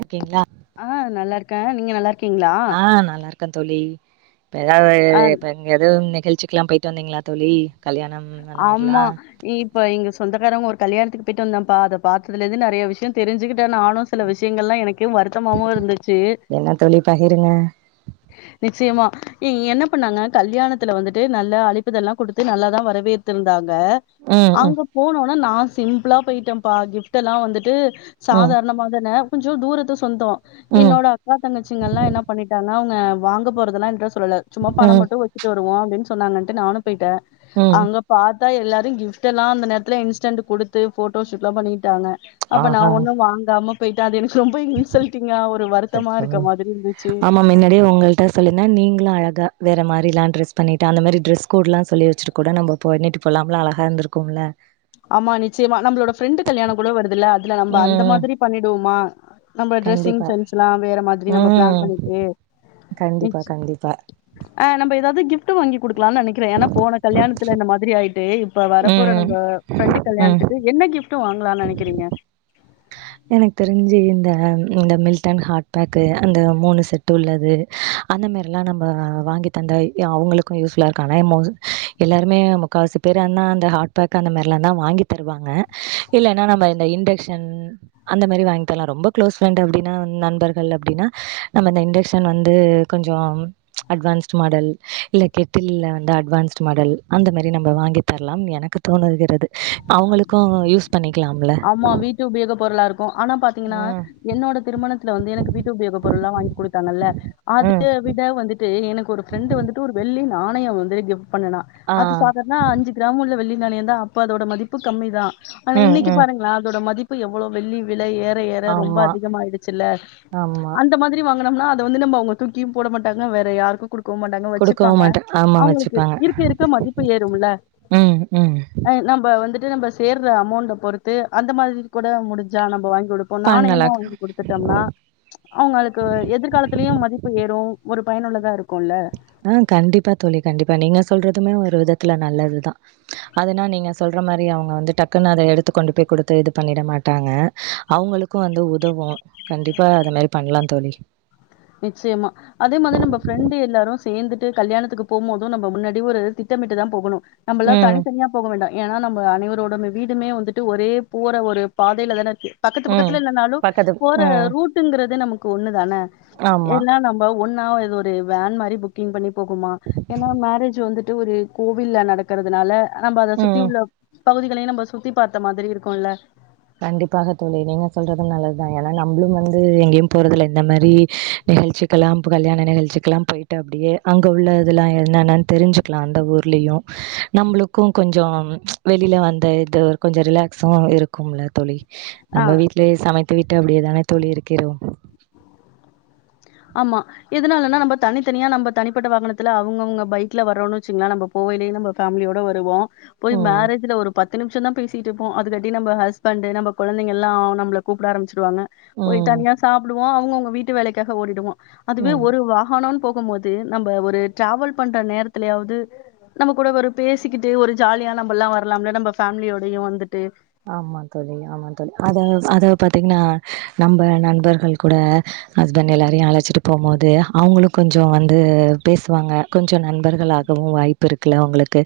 இருக்கீங்களா ஆஹ் நல்லா இருக்கே நீங்க நல்லா இருக் ஆஹ் நல்லா இருக்கே தோழி இப்ப ஆ ஏதாவது இப்ப எதுவும் நிகழ்ச்சிக்குலாம் போயிட்டு வந்தீங்களா தோழி கல்யாணம் அந்த மாரிலா ஆமா இப்ப இங்க சொந்தக்காரவுங்க ஒரு கல்யாணத்துக்கு போய்டு வந்தேப்பா அத பாத்ததுல இருந்து நெறைய விஷ்யோ தெரிஞ்சுக் டே நானு சில விஷயங்கள்லா எனக்கே வருத்தமாவு இருந்துச்சு என்ன தோழி பகிருங்க உஹ நிச்சயமா என்ன பண்ணாங்க கல்யாணத்துல வந்துட்டு நல்ல அழைப்பிதல்லா குடுத்து நல்லாதா வரவேற்திருந்தாங்க ம் இப்பே ம் அங்க போனோனா நா சிம்பிளா போய்டேபா கிஃப்ட் எல்லா வந்துட்டு ம் சாதாரணமாதானே கொஞ்சோ தூரத்து சொந்தோ ம் என்னோட அக்கா தங்கச்சிங்கெல்லா என்ன பண்ணிட்டாங்க அவங்க வாங்க போறதெலா என்ட சொல்லல சும்மா பணம் ம் மட்டு வச்சிட்டு வருவோ அப்டின்னு சொன்னாங்கன்டு நானு போய்டே ம் அங்க பாத் தா எல்லாரு கிஃப்டலா அந்த நேரத்துல இன்ஸ்டென்ட் குடுத்து போட்டோ ஷூட்லா பண்ணிட்டாங்க அப்ப நா ஆஹா ஒண்ணு வாங்கமா போய்டே அது எனக் ரொம்ப இன்சல்ட்டிங்கா ஒரு வருத்தமா இருக்க மாதிரி இருந்துச்சு உங்களட்ட சொல்லிருந்தா நீங்களு அழக வேற மாரில டிரஸ் பண்ணிட்டு அந்த மாரி டிரஸ் கோடெல்லா சொல்லி வச்சுட்டு கூட நம்ம போ பண்ணிட்டு போலாம்ல அழக இருந்திருக்கும்ல ஆமா நிச்சயமா நம்ளோட ஃப்ரெண்ட் கல்யாணம் கூட வருதுல்ல அதுல நம்ம அந்த ம் மாரி பண்ணிடுவோமா நம்ம டிரெஸ்ஸிங் கண்டிப்பா சென்ஸ்லா வேற மாதிரி நம்ம பிளான் ம் பண்ணிட்டு கண்டிப்பா நிச் கண்டிப்பா ஆஹ் நம்ப எதாவது கிஃப் பட்டு வாங்கி குடுக்கலானு நெனைக்கிறே ஏனா போன கல்யாணத்துல இந்த மாதிரி ஆயிட்டு இப்ப வரப்போற ம் நம்ப ஃப்ரெண்டு் ம் கல்யாணத்துக்கு என்ன கிஃப்டு வாங்கலான்னு நெனைக்கிறீங்க எனக்கு தெரிஞ்சு இந்த இந்த மில்டன் ஹாட்பேக்கு அந்த மூணு செட் உள்ளது அந்த மாரிலா நம்ம வாங்கி தந்த அவங்களுக்கு யூஸ்ஃபுல்லா இருக்கு ஆனயுபோது எல்லாருமே முக்காவாசிப் பேரு அண்ணா அந்த ஹாட்பேக் அந்த மாரிலா தா வாங்கி தருவாங்க இல்லன்னா நம்ம இந்த இண்டக்ஷன் அந்த மாரி வாங்கி தரலா ரொம்ப க்ளோஸ் ஃப்ரெண்ட் அப்டின்னா நண்பர்கள் அப்டின்னா நம்ம இந்த இண்டக்ஷன் வந்து கொஞ்சோ அட்வான்ஸ்டு மாடல் இல்ல கெட்டில்ல வந்து அட்வான்ஸ்டு மாடல் அந்த மாரி நம்ப வாங்கி தரலா எனக்கு தோணுகிறது அவுங்களுக்கு யூஸ் பண்ணிக்கலாம்ல. ஆமா வீட்டு உபயோகப் பொருளா இருக் கு ஆனா பாத்தீங்கன்னா ம், என்னோட திருமணத்துல வந்து எனக்கு வீட்டு உபயோக பொருள்ல்லா வாங்கி குடுத்தாங்கல்ல அது ம். விட வந்துட்டு எனக்கு ஒரு ஃப்ரெண்ட் வந்துட்டு ஒரு வெள்ளி நாணயோ வந்து கிப்ட் பண்ணுனா ஆ அது சாதாரண அஞ்சி கிராம் உள்ள வெள்ளி நாணயந்தா அப்ப அதோட மதிப்பு கம்மி தா ஆனா ம் இன்னக்கி ம் பாருங்களே அதோட மதிப்பு எவ்ளோ வெள்ளி விலை ஏற ஏற ரொம்ப ஆமா அதிகமாயிடுச்சில்ல ஆமா அந்த மாதிரி வாங் குனம்னா அத வந்து நம்ம அவுங்க தூக்கியு போட மாட்டாங்க வேற யாருக்கு குடுக் கவு மாட்டாங்க குடுக்கவு வச்சிப்பாங்க மாட்ட ஆமா அவுங்களுக்கு வச்சுப்பாங்க இருக்க இருக்க மதிப்பு ஏறுமுல்ல ம் ம் ஆ நம்ப வந்துட் நம்ப சேர்ற அமௌண்ட பொறுத்து அந்த மாதிரி கூட முடிஞ்சா நம்ப வாங்கி கொடுப்போ பண்ணலா நாணயமா வந்து கொடுத்துட்டோம்னா அவுங்களுக்கு எதிர்காலத்திலயு மதிப்பு ஏறு ஒரு பயனுள்ளதா இருக்கு ஆ கண்டிப்பா தோழி கண்டிப்பா நீங்க சொல்றதுமே ஒரு விதத் துல நல்லதுதா அதுனா நீங்க சொல்ற மாரி அவங்க வந்து டக்குன்னு அத எடுத்து கொண்டு போய் குடுத்து இது பண்ணிட மாட் டாங்க அவுங்களுக்கு வந்து உதவு கண்டிப்பா அத மாரி பண்ணலா தோழி நிச்சயமா அதே மாதிரி நம்ப ஃப்ரெண்டு எல்லாரு சேந்துட்டு கல்யாணத்துக்கு போம் போது நம்ம முன்னாடி ஒரு திட்ட திட்டமிட்டுதா போகணு நம்பளா ம் தனித்தனியா போக வேண்டா ஏன்னா நம்ம அனைவரோட வீடுமே வந்துட்டு ஒரே போற ஒரு பாதேல தான பக்கத்து ம் பக்கத்துல இல்லனாலு பக்கத்து போற ம் ரூட்டுங்கிறது நமக்கு ஒண்ணுதான ஆமா ஏன்னா நம்ப ஒன்னா இது ஒரு வேன் மாரி புக்கிங் பண்ணி போகுமா ஏன்னா மேரேஜ் வந்துட் ஒரு கோவில்ல நடக்குறதுனால நம்ப அத ம் சுத்தி உள்ள பகுதிகளையு நம்ப சுத்தி பாத்த மாதிரி இருக்குல்ல கண்டிப்பாக தோழி நீங்க சொல்றது நல்லதுதா ஏன்னா நம்பளு வந்து எங்கேயு போறது இல்ல இந்த மாரி நிகழ்ச்சிக்கெல்லாம் இப்ப கல்யாண நிகழ்ச்சிக்கெல்லா போயி்ட்டு அப்டியே அங்க உள்ள இதெல்லா என்ன என்னன்னு தெரிஞ்சுக்கலா அந்த ஊர்லயு நம்பளுக்கு கொஞ்சோ வெளில வந்த இது கொஞ்ச ரிலாக்ஸா இருக் கும்ல தோழி ஆ நம்ம வீட்லயே சமை த்து விட்டு அப்டியேதானே தோழி இருக்கிறோ ஆமா எதுனாலன்னா நம்ப தனித்தனியா நம்ப தனிப்பட்ட வாகனத்துல அவுங்கவுங்க பைக்ல வரோன்னு வச்சுங்ளே நம்ம போ யினே நம்ம ஃபேமலியோட வருவோ போய் ம் மேரேஜ்ல ஒரு பத்து நிமிஷந்தா பேசிட்டுருப்போ அது கட்டி நம்ப ஹஸ்பண்ட் நம்ப குழந்தைங்க எல்லா நம்பள கூப்ட ஆரம்பிச் சிரு வாங்க போய் ம் தனியா சாப்டுவோ அவுங்க அவுங்க வீட்டு வேலைக்காக ஓடிடுவோ அதுவே ம். ஒரு வாகனோன் போகும் போது நம்ப ஒரு டிராவல் பண்ற நேரத்துலயாவது நம்ம கூட ஒரு பேசிக்கிட்டு ஒரு ஜாலியா நம்பல்லா வரலாம்ல நம்ப ஃபேமிலியோடையு வந்துட்டு ஆமா தோழி ஆமா தோழி அத அத பாத்தீங்கன்னா நம்ப நண்பர்கள் கூட ஹஸ்பண்ட் எல்லாரையு அழச்சிட்டு போம்போது அவுங்களு கொஞ்சோ வந்து பேசுவாங்க கொஞ்சோ நண்பர்கள் ஆ கவு வாய்ப்பு இருக்குல்ல உங்களுக்கு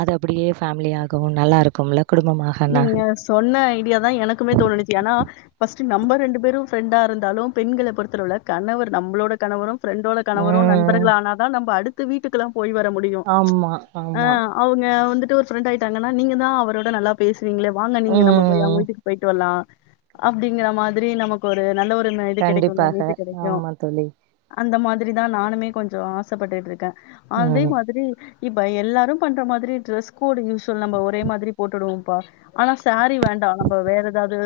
அது அப்டியே ஃபேமிலியாகவு நல்லா இருக்கும்ல குடும்பமாகன்னா நீங்க சொன்ன ஐடியா தா எனக்குமே தோணுனுச்சி ஆனா ஃபர்ஸ்ட் நம்ம ரெண்டு பேரு ஃப்ரெண்ட்டா இருந்தாலு பெண்கள பொறுத்த அளவுல கணவர் நம்ளோட கணவரு ஃப்ரெண்ட்டோட கணவரு ம் நண்பர்கள் ஆன தா நம்ப அடுத்து வீட்டுக்குல்லா போய் வர முடியு ஆமா ஆ ஆமா அவுங்க வந்துட்டு ஒரு ஃப்ரெண்ட் ஆயிட்டாங்கன்னா நீங்க தா அவரோட நல்லா பேசு வீங்களே வாங்க நீங்க நம்ப போய் ம் அவுங்க வீட்டுக்கு போய்ட்டு வரலா அப்டிங்கிற மாதிரி நமக்கு ஒரு நல்ல ஒரு மெய்ட் கெடைக்கும்ல கண்டிப்பாக நீீட்டு கெடைக்கு ஆமா தோழி அந்த மாதிரி திரி தா நானுமே கொஞ்சோ ஆசப்பட்டுட்டு இருக்கே அதே ம் மாதிரி இப்ப எல்லாரு பண்ற மாதிரி டிரஸ் கோடு யூஸ்வல் நம்ப ஒரே மாதிரி போட்டுடுவோம்ப்பா ஆனா சேரீ வேண்டா நம்ப வேற ஏதாவது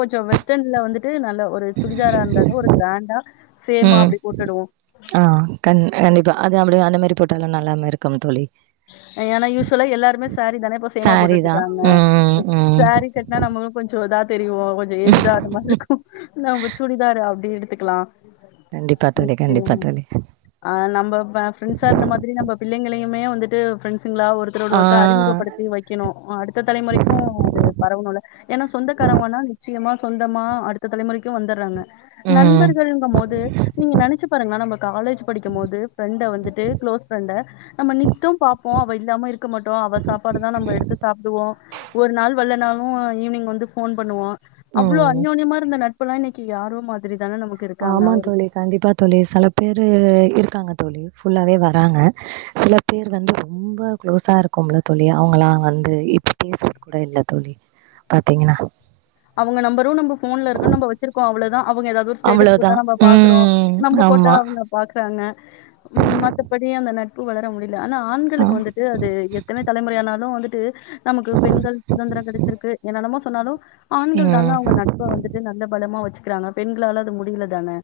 கொஞ்சோ வெஸ்டன்ல வந்துட் டு நல்ல ஒரு சுடிதாரா இருந்தாலு ஒரு கிராண்டா சேமா ம் அப்டி போட்டுடுவோ ஆ கண் கண்டிப்பா அது அப்டிதா அந்த மாரி போட்டாலு நல்லாம் இருக்கும் தோழி ஏனா யூஸ்வலா எல்லாருமே சேரீ தானே இப்ப சேமா சாரிதா போட்டுட்ருக்காங்க ம் ம் சேரீ கட்னா நம்பளு கொஞ்சோ இதா தெரிவோ கொஞ்சோ ஏஜிடா ஆன மாரி இருக்கு நம்ப சுடிதாரு அப்டி எடுத்துக்கலா கண்டிப்பா தோழி கண்டிப்பா நிச்சயம் தோழி ஆ நம்ப ஃப்ரெண்ட்ஸா இருந்த மாதிரி நம்ப பிள்ளைங்களையு மே வந்துட்டு ஃப்ரெண்ட் ஸுங்களா ஒருத்தோட ஆ ஒருத்த அறிமுகப்படுத்தி வைக்கனு அடுத்த தலைமுறைக்கு அது பரவுனுல ஏனா சொந்தக்கா ரவங்கனா நிச்சியமா சொந்தமா அடுத்த தலைமுறைக்கு வந்தர்றாங்க ம் நண்பர்கள்ங்கும் போது நீங்க நெனச்சி பாருங்களே நம்ப கா லேஸ் படிக்கம்போது ஃபிரண்ட வந்துட்டு குளோஸ் ஃபிரண்ட நம்ப நித்து பாப்போ அவ இல்லாம இரு க்க மட்டு அவ சாப்பாடுதா நம்ப எடுத்து சாப்டுவோ ஒரு நாள் வல்ல நாளு ஈவினிங் வந்து ஃபோன் பண்ணுவோ அவ்ளோ ம் அன்னோனியம்மா இருந்த நட்பலா இன்னிக்கு யாரோ மாதிரி தான நமக்கு இருக்காங்க ஆமா தோழி கண்டிப்பா தோழி செல பேரு இருக்காங்க தோழி ஃபுல்லாவே வராங்க சில பேர் வந்து ரொம்ப குளோஸா இருக்கோம்ல புது புது அவங்களா வந் இப்ப பேசுறது கூட இல்ல தோழி பாத்தீங்ன்னா அவங்க நம்பரு நம்ப ஃபோன்ல இருக்குனு நம்ப வச்சிருக்கோ அவ்ளோதா அவங்க எதாது ஒரு ஸ்டேட்டஸ் அவ்ளோதா போட்டா நம்ப பாக்றோ ம் நம்ப போட்டா ஆமா அவங்க பாக்றாங்க மத்தபடி அந்த நட் பு வளர முடிய ஆனா ஆ ஆண்களுக்கு வந்துட்டு அது எத்தனை தலைமுறை ஆானாலு வந்துட்டு நமக்கு பெண்கள் சுதந்திரோ கெடச்சிருக்கு து என்னென்னமோ சொன்னாலு ஆண்கள் தாங்க ம் அவங்க நட்ப வந்துட்டு நல்ல பலமா வச்சுக்கிறாங்க பெண்களால அது முடில தானே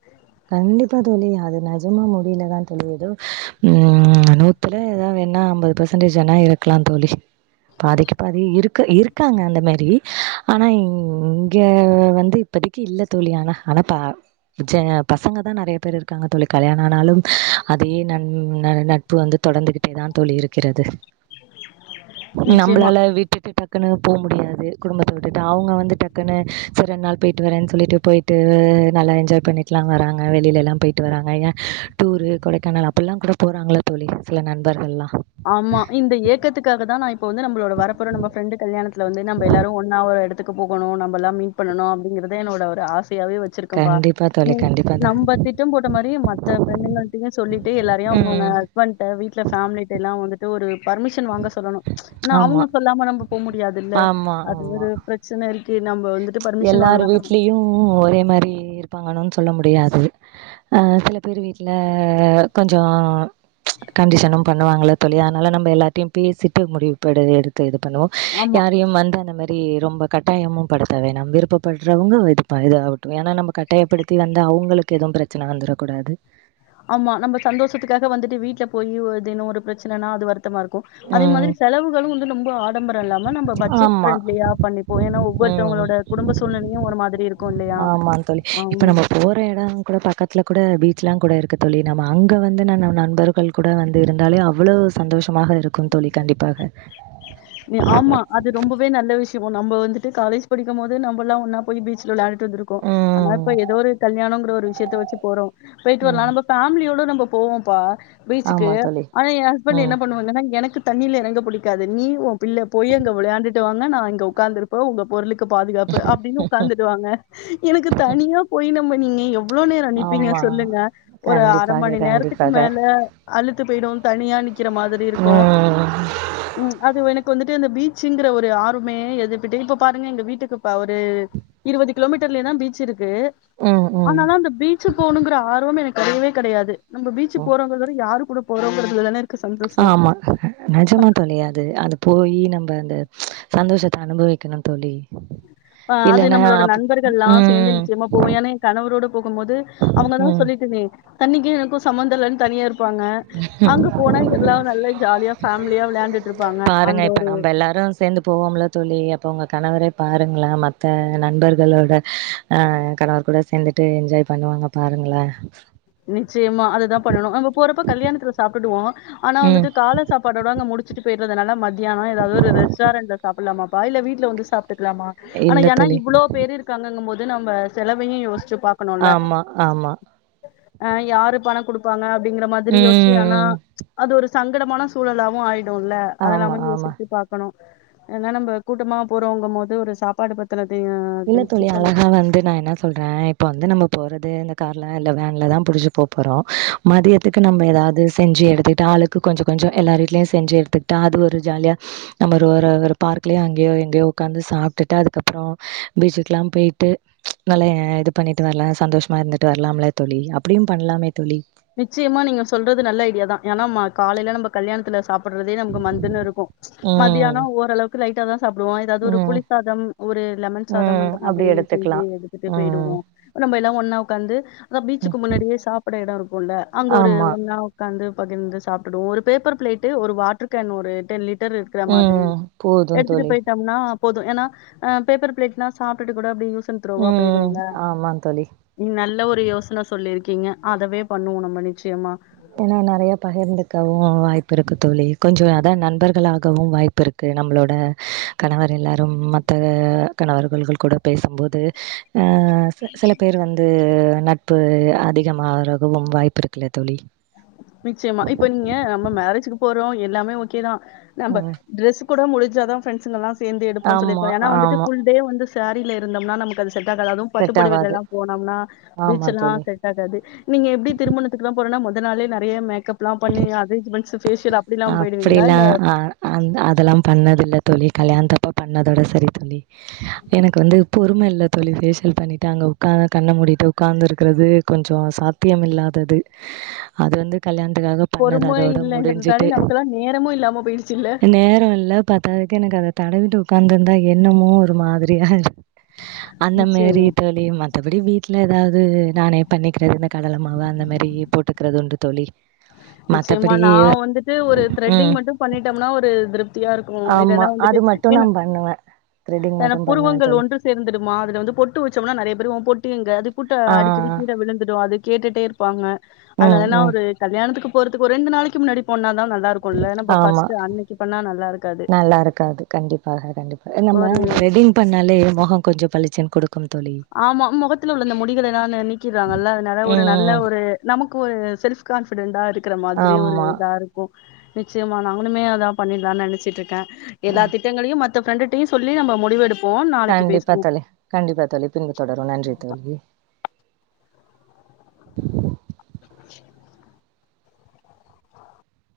கண்டிப்பா தோழி அது நெஜமா முடியலதா தோழி எதோ ம் நூத்துல எதா என்னா அம்பது பர்சன்டேஜ் வேனா இருக்கலா தோழி பாதிக்கு பாதி இருக்க இருக்காங்க அந்த மாரி ஆனா இங்க வந்து இப் பதிக்கு இல்ல தோழி ஆனா ஆனா பா ஜ பசங்க தா நெறையா பேர் இருக்காங்க தோழி கல்யாணோ ஆனாலும் அதே நன் நட்பு வந்து தொடந்துகிட்டே தா தோழி இருக்கிறது நிச்சயமா. நம்பளால விட்டுட்டு டக் குனு போ முடியாது குடும்பத்த விட்டுட்டு அவங்க வந்து டக்குன்னு சரி ரெண் நாள் பொய்ட்டு வரேன்னு சொல்லிட்டு பொய்ட்டு நல்லா என்ஜாய் பண்ணிட் லா வராங்க வெளியிலலா பொயிட்டு வராங்க ஏ டூரு கொடைக்கானல் அப்ட்லா குட போறாங்கள தோழி சில நண்பர்கள்லா ஆமா இந்த ஏக்கத்துக்காக தா நா இப்ப வந்து நம்பளோட வரப்போற நம்ப ஃப்ரெண்டு கல்யாணத் துல வந்து நம்ப எல்லாரு ஒன்னா ஒரு எடத்துக்கு போகனு நம்பலா மீட் பண்ணனு அப்டிங்கறதே என்னோட ஒரு ஆச யாவே வச்சிருக்கேபா கண்டிப்பா தோழி நீங்க கண்டிப்பா தோ நம்ப திட்டம் போட்ட மாரி மத்த பெண்ணுகள்டயு சொல்லிட்டு எல்லாரையு அவுங்கவுங்க ம் ஹஸ்பண்ட்ட வீட்ல ஃபேமிலி டலா வந்துட்டு ஒரு பர்மிஷன் வாங்க சொல்லனு ஏனா ஆமா அவங்க சொல்லாம நம்ப போ முடியாதுல்ல ஆமா அது ஆமா ஒரு பிரச்சன இருக்கு நம்ப வந் எல்லார் வீட்லியு ஒரே மாரி இருப்பாங்கனு சொல்ல முடியாது சில பேர் வீட்ல கொஞ்சோ கண்டிஷனு பணா பன்னுவாங்கல தோழி அதனால நம்ப எல்லார்டியு பேசிட்டு முடிவு படு எடுத்து இது பண்ணுவோ ஆமா. யாரையும் வந்த அந்த மாரி ரொம்ப கட்டாயமும் படு த்து வேனா விருப்பப்பட்றவங்க இது இத ஆவுட்டு ஏனா நம்ப கட்டாயப்படுத்தி வந்து அவுங்களுக்கு எதுவு பிரச்சன வந்தரக்கூ டாது ஆமா நம்ப சந்தோஷத்துக்காக வந்துட்டு வீட்ல போயி தினோ ஒரு பிரச்சனனா அது வருத்தமா இரு க்கு அதே ம் மாதிரி செலவுகளு வந்து ரொம்ப ஆடம்பரோ இல்லாம நம்ப பட்ஜெட் ஆமா ஃப்ரெண்ட்லியா பண்ணிபோ ஏனா ஒவ்வொர்த்தவங்களோட குடும்ப சூழ்நிலையு ஒரு மாதிரி இருக் ஆமாங் தோழி இப்ப நம்ப போற எடங் கூட பக்கத்துல கூட பீச்லா கூட இருக்கு தோழி நம்ப அங்க வந்து ந நண்பர்கள் கூட வந்து இருந்தாலே அவ்வளவு சந்தோஷோ மாக இருக்குன் தோழி கண்டிப்பாக ஆமா அது ரொம்பவே நல்ல விஷ்யோ நம்ப வந்துட்டு காலேஜ் படிக்குமோது நம்பல்லா ஒன்னா போய் பீச்சுல விள்யாண் டுந்திருக்கோ ஆனா இப்ப ம் எதோ ஒரு கல்யாணொங்கிற ஒரு விஷ்யத்த வெச்சுப் போறோ போய்ட்டு வரலா ம். நம்ப ஃபேம்லியோட நம்ப போவோம்ப்பா பீச்சுக்கு ஆமா தோழி. ஆனா எ ஹஸ்பண்டு என்ன ம். பண்ணுவாங்கன்னா எனக்கு தண்ணில எறங்க புடிக்காது நீ உ பிள்ள போயி அங்க விளையான்டுட்டு வாங்க நா இங்க உக்காந்திருப்போ உங்க பொருளு க்கு பாதுகாப்பு அப்டினு உக்காந்துடுவாங்க எனக்கு தனியா போய் நம்ம நீங்க எ வ்ளோ நேரோ நிப்பீங்க ஆமா. சொல்லுங்க ஒரு அர கண்டிப்பாக மணி நேரத்துக்கு கண்டிப்பாக. மேல அளு த்து போய்டு தனியா நிக்கிற மாதிரி இருக்கு ம் ம் அதுவ் எ க்கு வந்துட்டு இந்த பீச்சுங்கிற ஒரு ஆர்வமே எது இப் டெய் இப்ப பாருங்க எங்க வீட்டுக்கு ப ஒரு இருவது கிலோமீட் டர்லே தா பீச் இருக்கு ம் ம். ஆனாலு அந்த பீச்சு போணுங்கிற ஆர்வமே எனக்கு கெடையவே கெடையாது நம்போ பீச்சு போறோங்ற்தொட யாரு கூட போறங்கறதுலதான இ அ ஆமா நெஜோந்தா தோழி அது போயி நம்ப அந்த சந்தோஷத்த அனுபவிக்கணு தோழி உம் அ அது இல்லன்னா நம்பளோட அப் நண்பர்கள் எல்லா சேந்து ம் நிச்சியமா போவோ ஏனா எ கணவரோடு போகும் போது அவுங்கதா ம். சொல்லிட்டேனே தண்ணிக்கு எனக்கு சம்மந்தில்லனு தனியா இரு ப்பாங்க அங்க போனா எல்லாரு நல்லா ஜாலியா ஃபேம்லியா விளையாண்டுட்ருப்பாங்க அந்த ஒரு ல்லா சேந்து போவோம்ல தோழி அப்ப உங்க கணவர பாருங்கள மத்த நண்பர்களோட அ கணவர் கூட சேந்துட்டு என்ஜாய் பண்ணுவாங்க பாரு ங்களே நிச்சியமா அதுதா பண்ணணு நம்போ போறப்போ கல்யாணத்துல சாப்டுடுவோ ஆனா ம் வந்துட்டு கால சாப்பாடோட அங்க முடிச்சுட்டு போய்றதனால மத்தியானோ எதாவ்தொரு ரெஸ்டாரண்ட்ல சாப்புல்லாமா பா இல்ல வீட்ல வந்து சாப்ட்டுக்லாமா ஆனா இல்ல ஏனா தோழி இவ்வுளோ பேரு இருக்காங்கங்கும் போது நம்ப செலவையு யோஸ்ச்சு ஆமா ஆமா அ யாரு பண குடுப்பாங்க அப்டிங்கிற மாதிரி யோஸ்ச்சு ஆனா ம் அது ஒரு சங்கடமான சூழலாவு ஆய் டுல ஆமா அதெல்லாம ஆமா யோசிச்சு பாக்கணு ஏனா நம்ப கூட்டமா போறோங்கமோது ஒரு சாப்பாடு பத்தன இல்ல தோழி அழகா வந்து நா என்ன சொல்றே இப்ப வந்து நம்ம போறத் ரு இந்த கார்ல இல்ல வேன்ல தா புடிச்சு போ போறோ மதியத்துக்கு நம்ம எதாவ்து செஞ்சு எடுத்துட்டா ஆளுக்கு கொஞ்சு கொஞ்சோ எல்லார் வீட்லயு செஞ்சு எடுத்துட்டா அது ஒரு ஜாலியா நம்ம ஒரு ஒரு ஒரு பார்க்லேயோ அங்கயோ எங்கயோ வந்து சாப்டுட்டு அதுக்கப்றோ பீச்சுக்குல்லா போய்ட்டு நல்லா இது பண்ணிட்டு வர்லா சந்தோஷ்மா இருந்துட்டு வரலாம்ல தோழி அப்புடியு பண்லாமே தோழி நிச்சியமா நீங்க சொல்றது நல்ல ஐடியா தா ஏன்னா மா காலைல நம்ப கல்யாண்த்துல சாப் போடுறதே நம்க்கு மந்துன் இருக்கு ம். மதியானோ ஓரளவுக்கு லைட்டா தா சாப்டுவோ எதாவ்து ஒரு ம். புளி சாதம் ஒரு லெமன் சாதம் ம். அந்த அப்டி மாதிரி செஞ்சு எடுத்துக்கலாம். எடுத்துட்டு ம். போய்டுவோ நம்ப எல்லா ஒன்னா உக்காந்து அதா பீச்சுக்கு முன்னாடியே சாப்பிட எடோ இருக்குல அங்க ஒரு ஆமா. ஒன்னா உக்காந்து பகிர்ந்து சாப்ட்டுடுவோ ஒரு பேப்பர் ப்ளேட்டு ஒரு வாட்ரு கேன் ஒரு டென் லிட் ட்ரு இருக்கற ம். மாதிரி போதும் எடுத்துட்டு தோழி. போய்ட்டோம்னா போது ஏன்னா அ பேப்பரு ப்ளேட்னா சாப்டுட்டு கூட அப்டே யூ சன் த்ரோவா ம். போய்டுல ஆமா தோழி. நீ நல்ல ஒ ரு யோசன சொல்லிருக்கீங்க அதவே பண்ணுவோ நம்ம நிச்சியமா ஏனா நெறய பகிர்ந்துக்கவு வாய் ப்பிருக்கு தோழி கொஞ்சு அதா நண்பர்களாகவு வாய்ப்பு இருக்கு நம்ப்ளோட கணவர் எல்லாரு மத் த கணவர்கள்கள் கூட பேசும்போது அ ச சில பேரு வந்து நட்பு அதிகமாவுறதும் வாய்ப்பு இருக்குல்ல தோழி நிச்சயமா இப்ப நீங்க நம்ம மேரேஜிக்கு போறோ எல்லாமே ஓக்கேதா நம்ப ம். ட்ரெஸ் கூட முடிஞ்சாதா ப்ரெண்ட்ஸுங்கள்ளா சேந்து எடுப்போன் ஆமா, சொல்லிருக்கோ ஏனா வந்துட்டு ஆமா. ஃபுல் டேவு வந்து சேரில இருந்தம்னா நமக்கு அது செட்டாகாது அதுவு பட்டு செட் ஆவாது. பொடவைளெல்லா போனம்னா ஆமா பீச்செல்லா தோழி. செட்டாகாது நீங்க எப்டி திருமணத்துக்லா போரோனா மொ த நாளே நெறய மேக்கப்லாம் பண்ணி அரேஞ்சுமெண்ஸு அப்டிலா அ ஆ அதெல்லா பண்ணது இல்ல தோழி கல்யாணத் தப்ப பண்ணதோட சரி தோழி எனக்கு வந்து பொறும இல்ல தோழி பேஷியல் பண்ணிட்டு அங்க உட்காந் கண்ண மூடிட்டு உட்கார்ந்து இருக்றது கொஞ்ச சாத்தியம் இல்லாதது அது வந்து கல்யாண துக்காக பண்ணது அதோட முடிஞ்சி நமக்கெலா நேரமு இல்லாம போயிடுச்சு இல்ல பத்தா ததுக்கு எனக்கு அத தடவிட்டு உட்காந்துருந்தா என்னமோ ஒரு மாதிரியா அந்த மாரி நிச்சயமா, தோழி மத்தபடி வீட்ல ஏதாவது நானே பண்ணிக்கிறது கடல மாவு அந்த மாரி போட்டுக்றது உண்டு தோழி நிச்சயமா மத்தபடி நா வந்துட்டு ஒரு த்ரெட்டிங் ம். மட்டு பண்ணிட்டோம்னா ஒரு திருப்தியா கு ஆமா இதெல்லா அது வந்துட்டு மட்டு நா பண்ணுவே த்ரெடிங் ஏனா மட்டு பண்ணுவே புருவங்கள் தோழி ஒன்று சேர்ந்துடுமா அதுல வந்து பொட்டு வச்சோம்னா நிறைய பேரு ஒம் பொட்டு எங்க அது கூட்ட ஆ அடிக்கடி கீழ விழுந்துடு அது கேட்டுட்டே இருப்பாங்க ம் அதனால ம் ஒரு கல்யாணத்துக்கு போறத்துக்கு ஒரு ரெண்டு நாளைக்கு முன்னாடி போனா தா நல்லா இருக்கும்ல. நம்ம ஆமா ஃபர்ஸ்ட் அன்னைக்கு பண்ணா நல்லா இருக்காது. நல்லா இருக்காது கண்டிப்பாக கண்டிப்பா நம்ம ஒரு த்ரெட்டிங் பண்ணாலே முகம் கொஞ்ச பளிச்சின்னு கொடுக் ஆமா மொகத்துல உள்ள இந்த முடிகலெல்லா நீக்கிடுறாங்கல்ல அதனால ஒரு நல்ல ம் ஒரு நமக்கு ஒரு செல் கான்பிடெண்டடா இருக்கற மாதிரி ஒரு ஆமா இதா இருக்கு நிச்சயமா நாங்களுமே அதா பண்ணிலானு நெனைச்சிட்டு இருக்கே ஆ எல்லா திட்டங்களையும் மத் த ஃப்ரெண்டுடையு சொல்லி நம்ம முடிவு எடு கண்டிப்பா தோழி கண்டிப்பா தோழி பின்பு தொடரும் நன்றி தோழி [unintelligible]